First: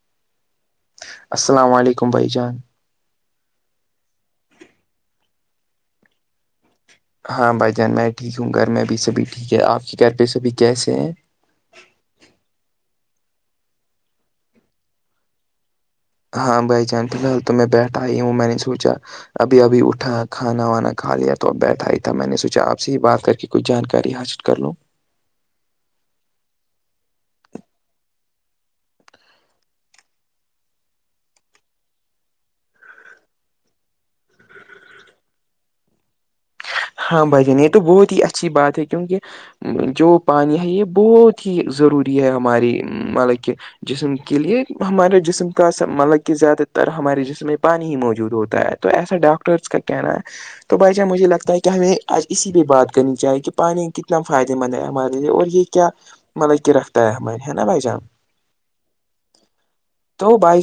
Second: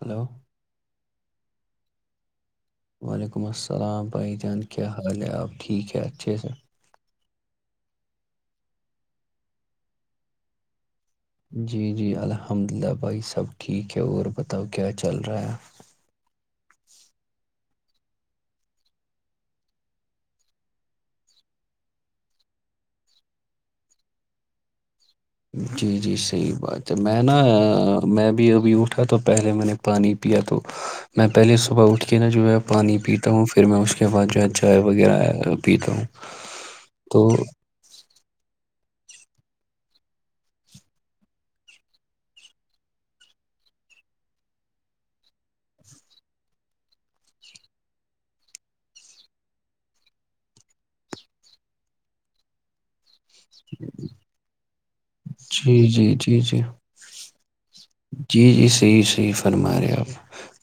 hello السلام علیکم بھائی جان وعلیکم السلام بھائی جان کیا حال ہے آپ ٹھیک ہے اچھے سےا ہاں بھائی جان میں ٹھیک ہوں گھر میں ا بھیھی سبھی ٹھیک ہے آپ کے گھر پہ س ابھی کیسے ہیں جی جی الحمد للہ بھائی سب ٹھیک ہے اور بتاؤ کیا چل رہا ہے ہاں بائی چان فی الحال تو میں بیٹھا آئی ہوں میں نے سوچا ابھی ابھی اٹھا کھانا وانا کھا لیا تو اب بیٹھا ہی تھا میں نے سوچا آپ سے ہی بات کر کے کوئی جانکاری حاصل کر لوں جی جی صحیح بات ہے میں نا میں بھی ابھی اٹھا تو پہلے میں نے پانی پیا تو میں پہلے صبح اٹھ کے ن جو ہے پانی پیتا ہوں پھر میں اس کے بعد جو ہے چائے وغیرہ پیتا ہوں ہاں تو بھائی جان یہ تو بہت ہی اچھی بات ہے کیونکہ جو پانی ہے یہ بہت ہی ضروری ہے ہماری مطلب کہ جسم کے لیے ہمارے جسم کا س مطلب کہ زیادہ تر ہمارے جسم میں پانی ہی موجود ہوتا ہے تو ایسا ڈاکٹرس کا کہنا ہے تو بھائی جان مجھے لگتا ہے کہ ہمیں آج اسی پہ بات کرنی چاہیے کہ پانی کتنا فائدے مند ہے ہمارے لیے اور یہ جی کیا جی جی جی مطلب کہ رفت ہے ہمار ہے نا بھائی جان جی جی صحیح صحیح فرما رہے آپ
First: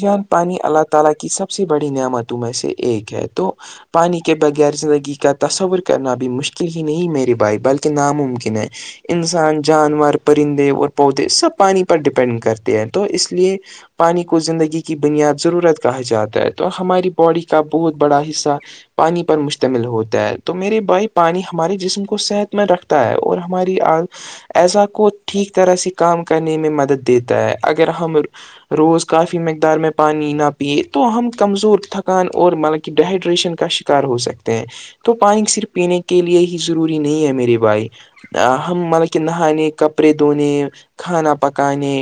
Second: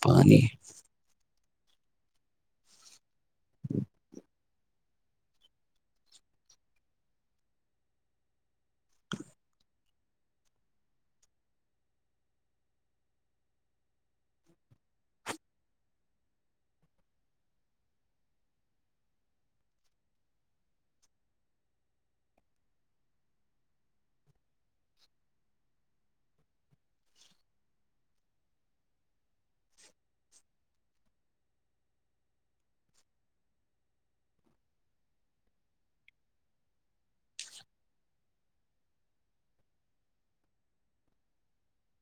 پانی ت کی سب سے بڑی نعمتوں میں سے ایک ہے تو پانی کے بغیر زندگی کا تصور کرنا بھیھی مشکل ہی نہیں میری بھائی بلکہ ناممکن ہے انسان جانور پرندے اور پودے سب پانی پر ڈپینڈ کرتے ہیں تو اس لیے پانی کو زندگی کی بنیاد ضرورت کہا جاتا ہے تو ہماری باڈی کا بہت بڑا حصہ پانی پر مشتمل ہوتا ہے تو میرے بھائی پانی ہمارے جسم کو صحت مند رکھتا ہے اور ہماری آ ایسا کو ٹھیک طرح سے کام کرنے میں مدد دیتا ہے اگر ہم روز کافی مقدار میں پانی نہ پیئے تو ہم کمزور تھکان اور مطلب کہ ڈہائیڈریشن کا شکار ہو سکتے ہیں تو پانی صرف پینے کے لیے ہی ضروری نہیں ہے میرے بھائی ہم مطلب کہ نہانے کپڑے دھونے کھانا پکانے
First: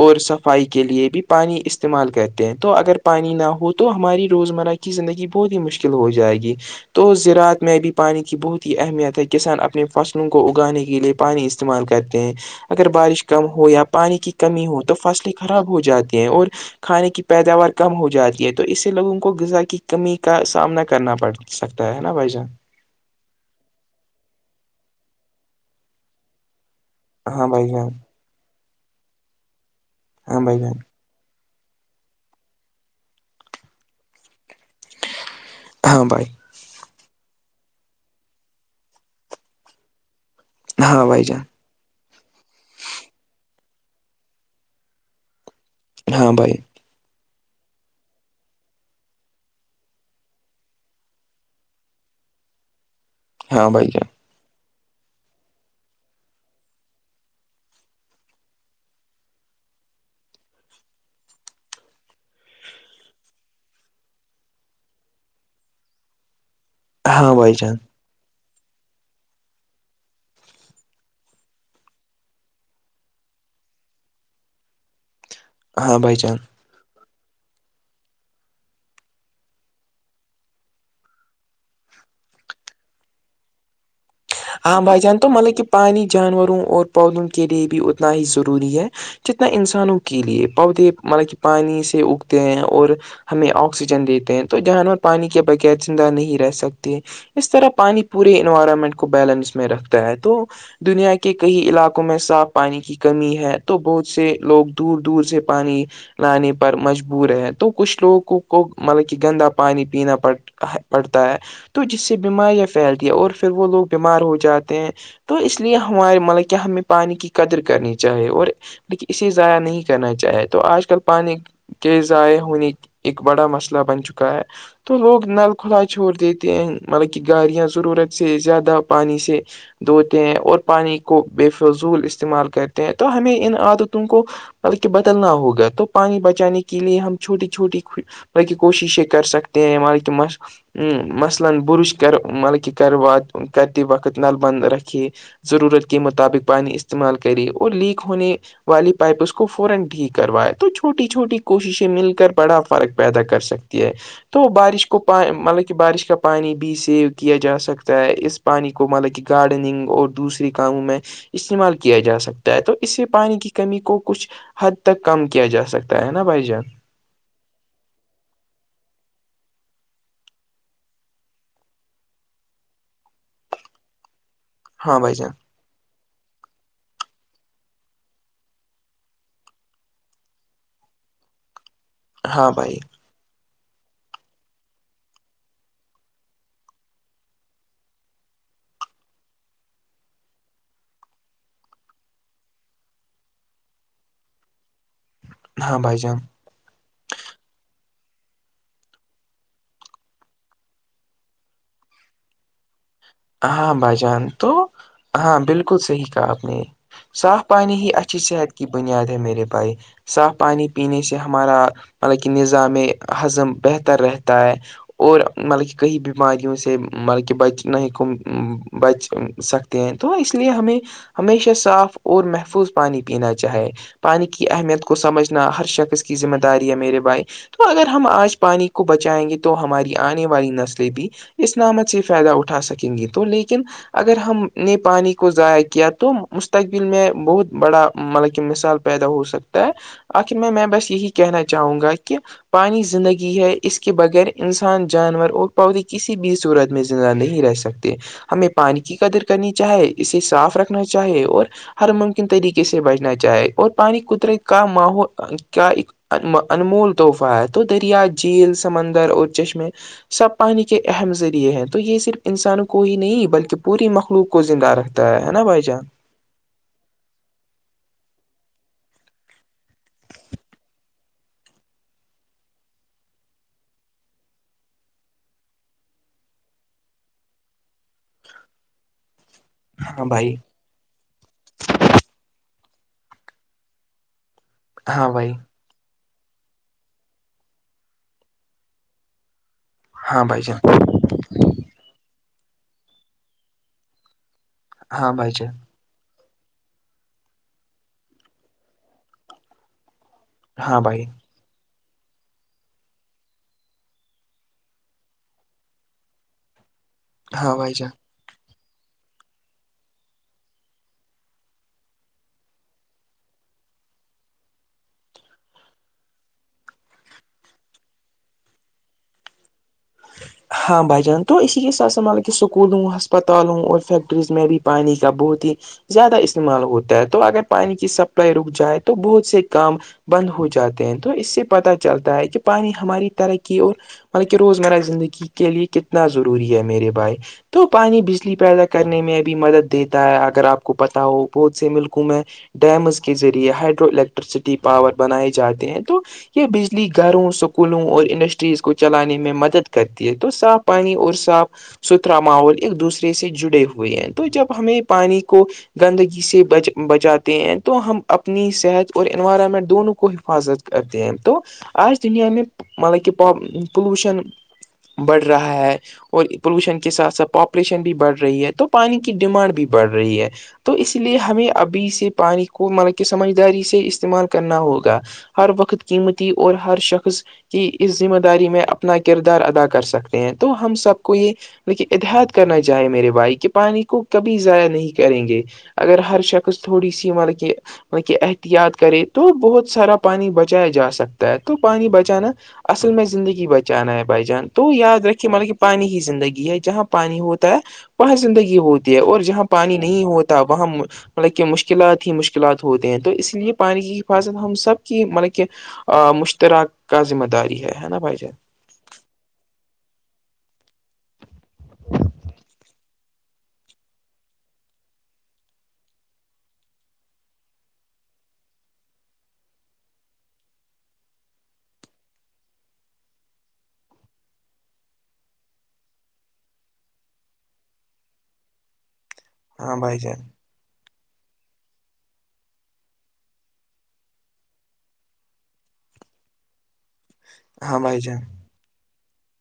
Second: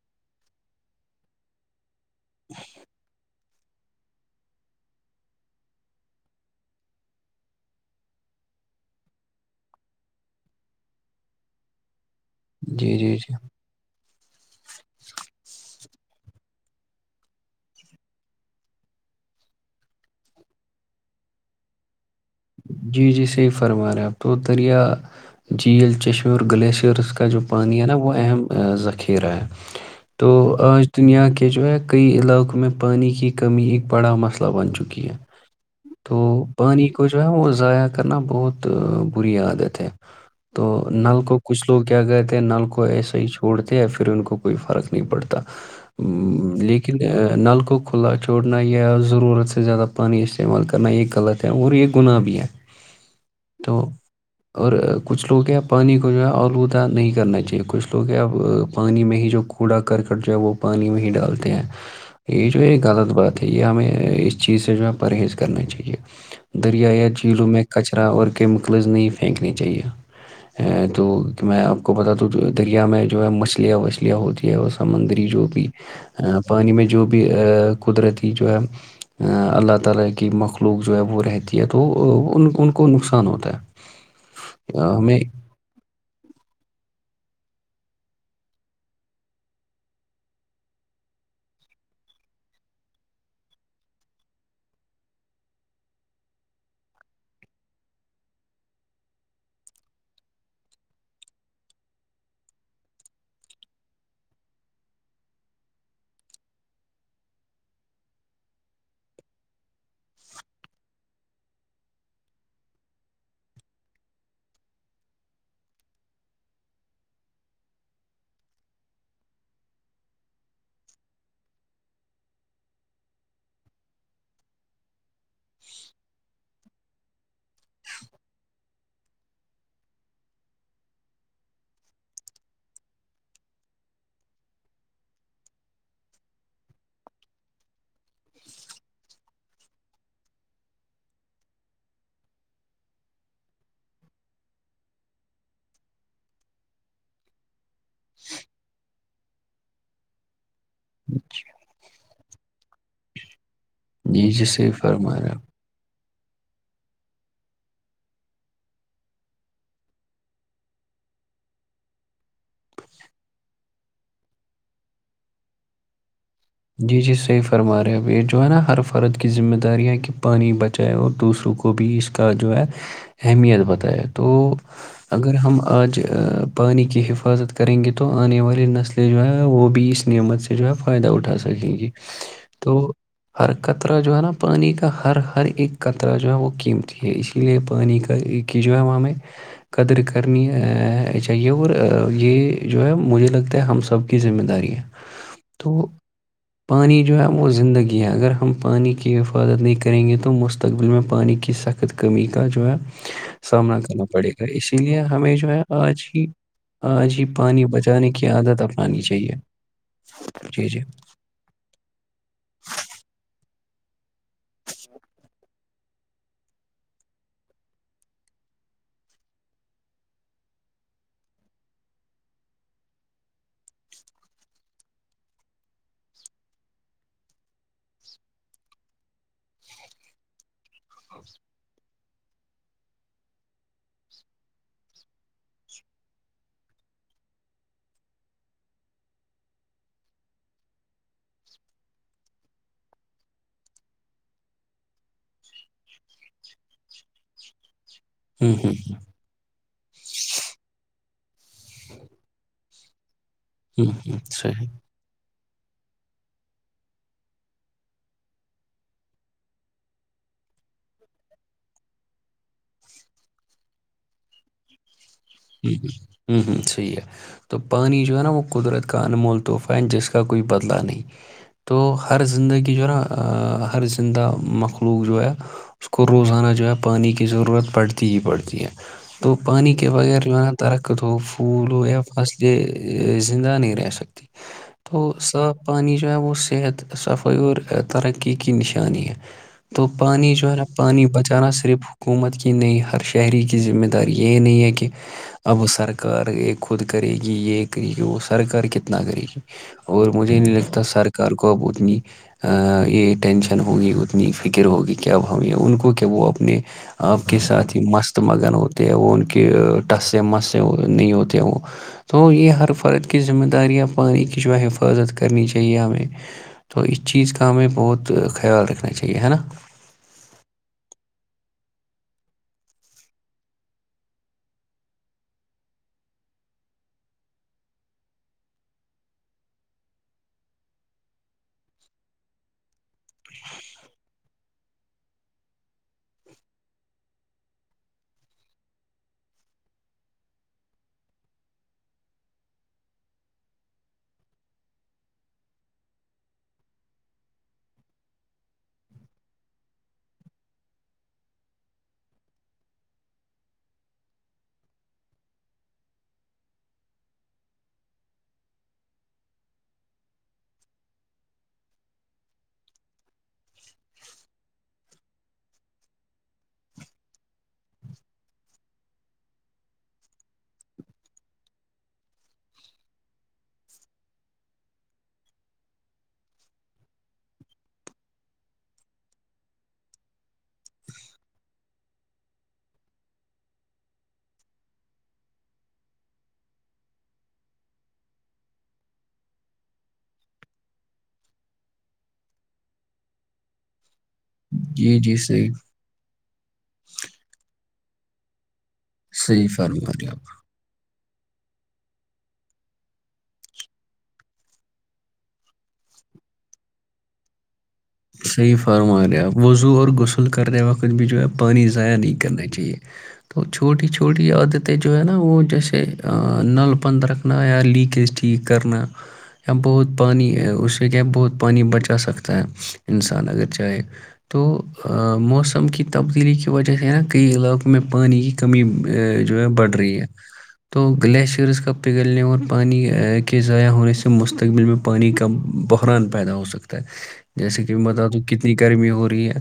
اور صفائی کے لیے بھی پانی استعمال کرتے ہیں تو اگر پانی نہ ہو تو تو ہماری روزمرہ کی زندگی بہت ہی مشکل ہو جائے گی تو زرعات میں بھی پانی کی بہت ہی اہمیت ہے کسان اپنے فصلوں کو اگانے کے لیے پانی استعمال کرتے ہیں اگر جی جی جی بارش کم ہو یا پانی کی کمی ہو تو فصلیں خراب ہو جاتی ہیں اور کھانے کی پیداوار کم ہو جاتی ہے تو اس سے لوگوں کو غذا کی کمی کا سامنا کرنا پڑ سکتا تو ہے نا بائی جان جی جی صحیح فرما رہے ہیں آپ تو دریا جھیل چشمور گلیشئرس کا جو ہاں بھائی پانی ہے جان نا وہ اہم ذخیرہ ہے تو ہاں بھائی جان آج دنیا کے جو ہے کئی علاقوں میں پانی کی کمی ایک بڑا مسئلہ بن چکی ہے ہاں تو بھائی پانی کو جو ہے وہ ضائع کرنا بہت بری عادت ہے تو ہاں نل بھائی کو جان کچھ لوگ کیا کہتے ہیں نل کو ایسے ہی چھوڑتے یا پھر ان کو کوئی فرق نہیں پڑتا ہاں بھائی م، لیکن نلک کو کھلا چھونا یا ضرورت سے زیادہ پانی استعمال کرنا یہ غلط ہے اور یہ گنا بھی ہے ہاں تو بھائی جان اور کچھ لوگ کیا پانی کو جو ہے آلودہ نہیں کرنا چاہیے کچھ لوگ کیا اب پانی میں ہی جو کوڑا کرکٹ جو ہے وہ پانی میں ہی ڈالتے ہیں یہ جو ہے غلط بات ہے یہ ہمیں اس چیز سے جو ہے پرہیز کرنا چاہیے دریا یا ہاں جھیلوں بھائی میں جان کچرا اور کیمیکلز نہیں پھینکنے چاہیے تو کہ میں آپ کو بتات دوں دریا میں جو ہے مچھلیاں وچھلیاں ہوتی ہے وہ سمندری جو ہاں بھائی جان پانی میں جو قدرتی جو ہے اللہ تعالی کی مخلوق جو ہے وہ رہتی تو ان کو نقصان ہوتا ہے ہاں آ، بھائی جان ہمیں تو مطلب کہ پانی جانوروں اور پودوں کے لیے بھی اتنا ہی ضروری ہے جتنا انسانوں کے لیے پودے مطلب کہ پانی سے اگتے ہیں اور ہمیں آکسیجن دیتے ہیں تو جانور پانی کے بغیر زندہ نہیں رہ سکتے اس طرح پانی پورے انوائرمنٹ کو بیلنس میں رکھتا ہے تو دنیا کے کئی علاقوں میں صاف پانی کی کمی ہے تو بہت سے لوگ دور دور سے پانی لانے پر مجبور ہے تو کچھ لوگوں کو مطلب کہ گندا پانی پینا پڑ پڑتا ہے تو جس سے بیماریاں پھیلتی ہے اور پھر وہ لوگ بیمار ہو جاتے ہیں تو اس لیے ہمارے مطلب کہ ہمیں پانی کی قدر کرنی چاہیے اور لیکن اسے ضائع نہیں کرنا چاہے تو آج کل پانی کہ ضائع ہونے ایک بڑا مسئلہ بن چکا ہے تو لوگ نل کھلا چھوڑ دیتے ہیں مطلب کہ گاڑیاں ضرورت سے زیادہ پانی سے دھوتے ہیں اور پانی کو بے فضول استعمال کرتے ہیں تو ہمیں ان عادتوں کو بلکہ بدلنا ہوگا تو پانی بچانے کے لیے ہم چھوٹی چھوٹی بلی کوششیں کر سکتے ہیں مل [unintelligible] ضرورت کے مطابق پانی استعمال کرے اور لیک ہونے والی پائپ اس کو فورا ٹھیک کروایا چھوٹی چھوٹی کوششیں مل کر بڑا فرق پیدا کر سکتی ہے جی جی تو صحیح بارش کو فرما پا رہے ہیں آپ مطلب بارش کا پانی بھی سیو کیا جا سکتا ہے اس پ پانی کو مطلب کہ گارڈننگ اور دوسری کا ہوں میں استعمال کیا جا سکتا ہے تو اس سے پانی کی کمی کو کچھ حد تک کم کیا جا سکتا ہے نا بھائی جان جی جی صحیح فرما رہے ہیں اب یہ جو ہے نا ہر فرد کی ذمہ داری ہے کہ پانی بچائے اور دوسروں کو کو بھی اس کا جو ہے اہمیت بتائے تو ہاں بھائی جان اگر ہم آج پانی کی حفاظت کریں گے تو آنے والی نسلیں جو ہے وہ بھی اس نعمت سے جو ہے فائدہ اٹھا سکتے ہیں لگیں گی ہاں بھائی تو ہر قطرہ جو ہے نا پانی کا ہر ہر ایک کطرہ جو ہے وہ قیمتی ہے اسی اس لیے پانی کا ایک کی جو ہے وہاں میں قدر کرنی چاہیے اور یہ جو ہے مجھے لگتا ہے ہم سب کی ذمہ داری ہے ہاں تو بھائی جان پانی جو ہے وہ زندگی ہے اگر ہم پانی کی حفاظت نہیں کریں گے تو مستقبل میں پانی کی سخت وقت کمی کا جو ہے ہاں سامنا بھائی کرنا جان پڑے گا تو اسی لیے ہمیں ہاں جو ہے بالکل آج صحیح ہی کہا آپ نے آج ہی صاف پانی ہی بچانے اچھی صحت عادت کی اپنانی بنیاد ہے چاہیے میرے بھائی صاف پانی جی جی پینے سے ہمارا مطلب کہ نظام ہضم بہتر رہتا ہے اور مطلب کہ کہئی بیماریوں سے مطلب کہ بچ نہ ہے بچ سکتے ہیں تو اس لیے ہمیں ہمیشہ صاف اور محفوظ پانی پینا چاہے پانی کی اہمیت کو سمجھنا ہر شخص کی ذمہ داری ہے میرے بھائی تو اگر ہم آج پانی کو بچائیں گے تو ہماری آنے والی نسلیں بھی اس نامت سے فائدہ اٹھا سکیں گے تو لیکن اگر ہم نے پانی کو ضائع کیا تو مستقبل میں بہت بڑا مطلب کہ مثال پیدا ہو سکتا ہے آخر میں میں بس یہی کہنا چاہوں گا کہ پانی زندگی ہے اس کے بغیر انسان جانور اور پودے کسی بھی صورت میں زندہ نہیں رہ سکتا ہمیں ہوں ہوں پانی کی قدر کرنی چاہے اسے صاف رکھنا چاہے اور ہر ممکن طریقے سے بچنا چاہے اور ہوں پانی ہوں کترے کا صحیح ماحول کیا ان انمول تحفہ ہے تو دریا جھیل سمندر اور چشمے سب پانی کے اہم ذریعے ہیں تو یہ صرف انسان کو کوئی نہیں بلکہ پوری مخلوق کو زندہ رکھتے [unintelligible] ہ ہوں ہوں صحیح ہے تو پانی جو ہے نا وہ قدرت کا انمول تحفہ ہے جس کا کوئی بدلا نہیں تو ہر زندگی جو ہے نا ہر زندہ مخلوق جو ہے اس کو روزانہ جو ہے پانی کی ضرورت پڑتی ہی پڑتی ہے تو پانی کے ہاں بغیر بھائی جو ہے درخت ہو پھول ہو یا فصلے زندہ نہیں رہ سکتی ہاں تو بھائی صاف پانی جو ہے وہ صحت صفائی اور ترقی کی نشانی ہے تو ہاں پانی بھائی جو ہے نا جان پانی بچانا صرف حکومت کی نہیں ہر شہری کی ذمہ داری یہی نہیں ہے کہ ہاں بھائی جان اب سرکار یہ خود کرے گی یہ کرے گی وہ سرکار کتنا کرے گی اور مجھے نہیں ہاں لگتا بھائی سرکار کو اب اتنی ا یہ ٹینشن ہوگی اتنی فکر ہوگی کہ اب ہمیں ان کو کیا وہ اپنے آپ کے ہاں بھائی ساتھ ہی جان مست مگن ہوتے ہیں وہ ان کے ٹسے مس سے نہیں ہوتے ہیں وہ تو یہ ہر فرد کی ذمہ دار ں پانی کی جو ہے حفاظت کرنی چاہیے ہمیں تو اس چیز کا ہمیں بہت خیال رکھنا چاہیے ہے نا ہاں بھائی جان تو اسی کے ساتھ س مال کہ اسکولوں ہسپتالوں اور فیکٹریز میں بھی پانی کا بہت ہی زیادہ استعمال ہوتا ہے تو اگر پانی کی سپلائی رک جائے تو بہت سے کام بند ہو جاتے ہیں تو اس سے پت چلتا ہے کہ پانی ہماری ترقی اور مطلب کہ روزمرہ زندگی کے لیے کتنا ضروری ہے میرے بھائی تو پانی بجلی پیدا کرنے میں بھی مدد دیتا ہے اگر آپ کو پتا ہو بہت سے ملکوں میں ڈیمز کے ذریعے ہائڈرو الیکٹریسٹی پاور بنائے جاتے ہیں تو یہ بجلی گھروں اسکولوں اور انڈسٹریز کو چلانے میں مدد کرتی ہے تو صاف پانی اور صاف ستھرا ماحول ایک دوسرے سے جڑے ہوئے ہیں تو جب ہمیں پانی کو گندگی سے بچاتے ہیں تو ہم اپنی صحت اور انوائرمنٹ دونوں کو حفاظت کر د ہیں تو آج دنیا میں مطلب کہ پلوشن بڑھ رہا ہے اور پولوشن کے ساتھ ساتھ پاپولیشن بھی بڑھ رہی ہے تو پانی کی ڈیمانڈ بھی بڑھ رہی ہے تو اس لیے ہمیں ابھی سے پانی کو مطلب کہ سمجھداری سے استعمال کرنا ہوگا ہر وقت قیمتی اور ہر شخص کی اس ذمہ داری میں اپنا کردار ادا کر سکتے ہیں تو ہم سب کو یہ لیکن اتحط کرنا چاہیں میرے بھائی کہ پانی کو کبھی ضائع نہیں کریں گے اگر ہر شخص تھوڑی سی مطلب کہ ان کی احتیاط کرے تو بہت سارا پانی بچایا جا سکتا ہے تو پانی بچانا اصل میں زندگی بچانا ہے بھائی جان تو جی یاد جی رکھیے مطلب صحیح کہ پانی ہی زندگی ہے جہاں پانی ہوتا ہے وہاں زندگی ہوتی ہے اور جہاں صحیح پانی فرما نہیں رہے ہوتا وہاں مطلب کہ مشکلات ہی مشکلات ہوتے ہیں تو اس لیے پانی کی حفاظت ہم سب کی مطلب کہ مشتراک کا ذمہ داری ہے نا بھائی جان فرماے آپ وضو اور غسل کرتے وقت بھی جو ہے پانی ضائع نہیں کرنا چاہیے تو چھوٹی چھوٹی عادتیں جو ہے نا وہ جیسے نل بند رکھنا یا لیکیج ٹھیک کرنا بہت پانی اس سے کیا ہے بہت پانی بچا سکتا ہے انسان اگر چاہے تو موسم کی تبدیلی کی وجہ سے ہے نا کئی علاقوں میں پانی کی کمی ا جو ہے بڑھ ہاں بھائی رہی ہے جان تو گلیشیئرز کا پگھلنے اور پانی کے ضائع ہونے سے مستقبل میں پانی کا بحران پیدا ہو سکتا ہے جیسے کہ ہاں بھائی بتا دوں جان کتنی گرمی ہو رہی ہے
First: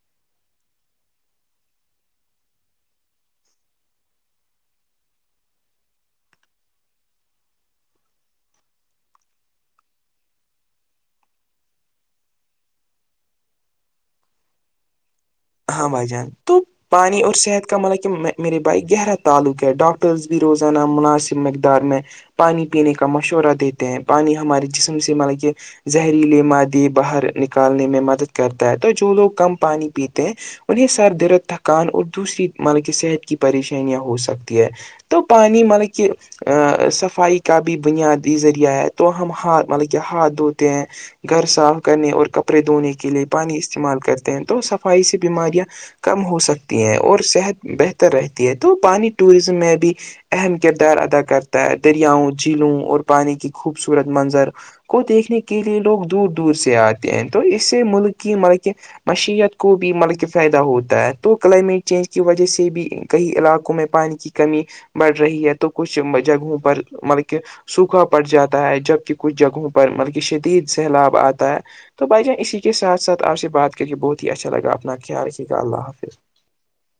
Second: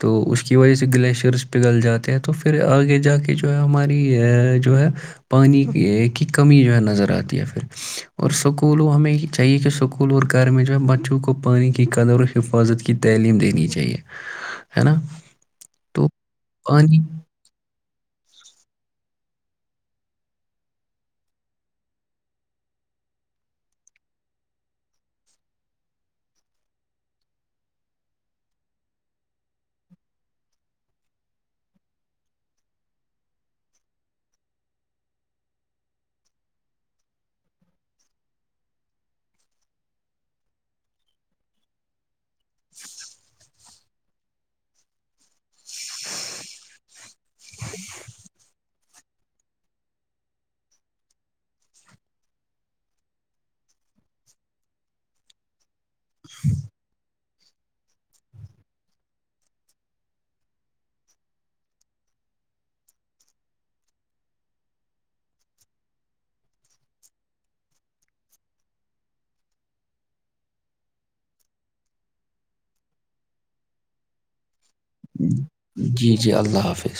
تو اس کی وجہ سے گلیشیئرس پگھل جاتے ہیں تو پھر آگے جا کے جو ہے ہماری جو ہے پانی کی کمی جو ہے نظر آتی ہے پھر اور سکول و ہمیں یہ چاہیے کہ سکول اور گھر میں جو ہے بچوں کو پانی کی قدر حفاظت کی تعلیم دینی چاہیے ہے نا ہاں بھائی تو جان تو پانی اور صحت کا م ہے کہ میرے بھائی گہرا تعلق ہے ڈاکٹرز بھی روزانہ مناسب مقدار میں پانی پینے کا مشورہ دیتے ہیں پانی ہمارے جسم سے مطلب کہ زہریلے مادی باہر نکالنے میں مدد کرتا ہے تو جو لوگ کم پانی پیتے انہیں سر در تھکان اور دوسری مط کہ صحت کی پریشانیاں ہو سکتی ہے تو پانی مطلب کہ ا صفائی کا بھی بنیادی ذریعہ ہے تو ہم ہات مطلب کہ ہاتھ دھوتے ہیں گھر صاف کرنے اور کپڑے دھونے کے لیے پانی استعمال کرتے ہیں تو سب صفائی سی بیماریاں کم ہو سکتی ہیں اور صحت بہتر رہتی ہے تو پانیٹوریزم میں بھی اہم کردار ادا کرتا ہے دریاں جھیلوں اور پانی کی خوبصورت منظر کو دیکھنے کے لیے لوگ دور دور سے آتے ہیں تو اس سے ملک کی م مشت کو بھی مطلب کہ فائدہ ہوتا ہے تو کلائمیٹ چینج کی وجہ سے بھی کئی علاقوں میں پانی کی کمی بڑھ رہی ہے تو کچھ جگہوں پر مطلب کہ سوکھا پڑ جاتا ہے جبک کچھ جگہوں پر مطلب کہ شدید سیلاب آتا ہے تو بھائی جان اسی کے ساتھ ساتھ آپ سے بات کر کے بہت ہی اچھا لگا اپنا خیال رکھیے گا اللہ جی حافظ جی اللہ حافظ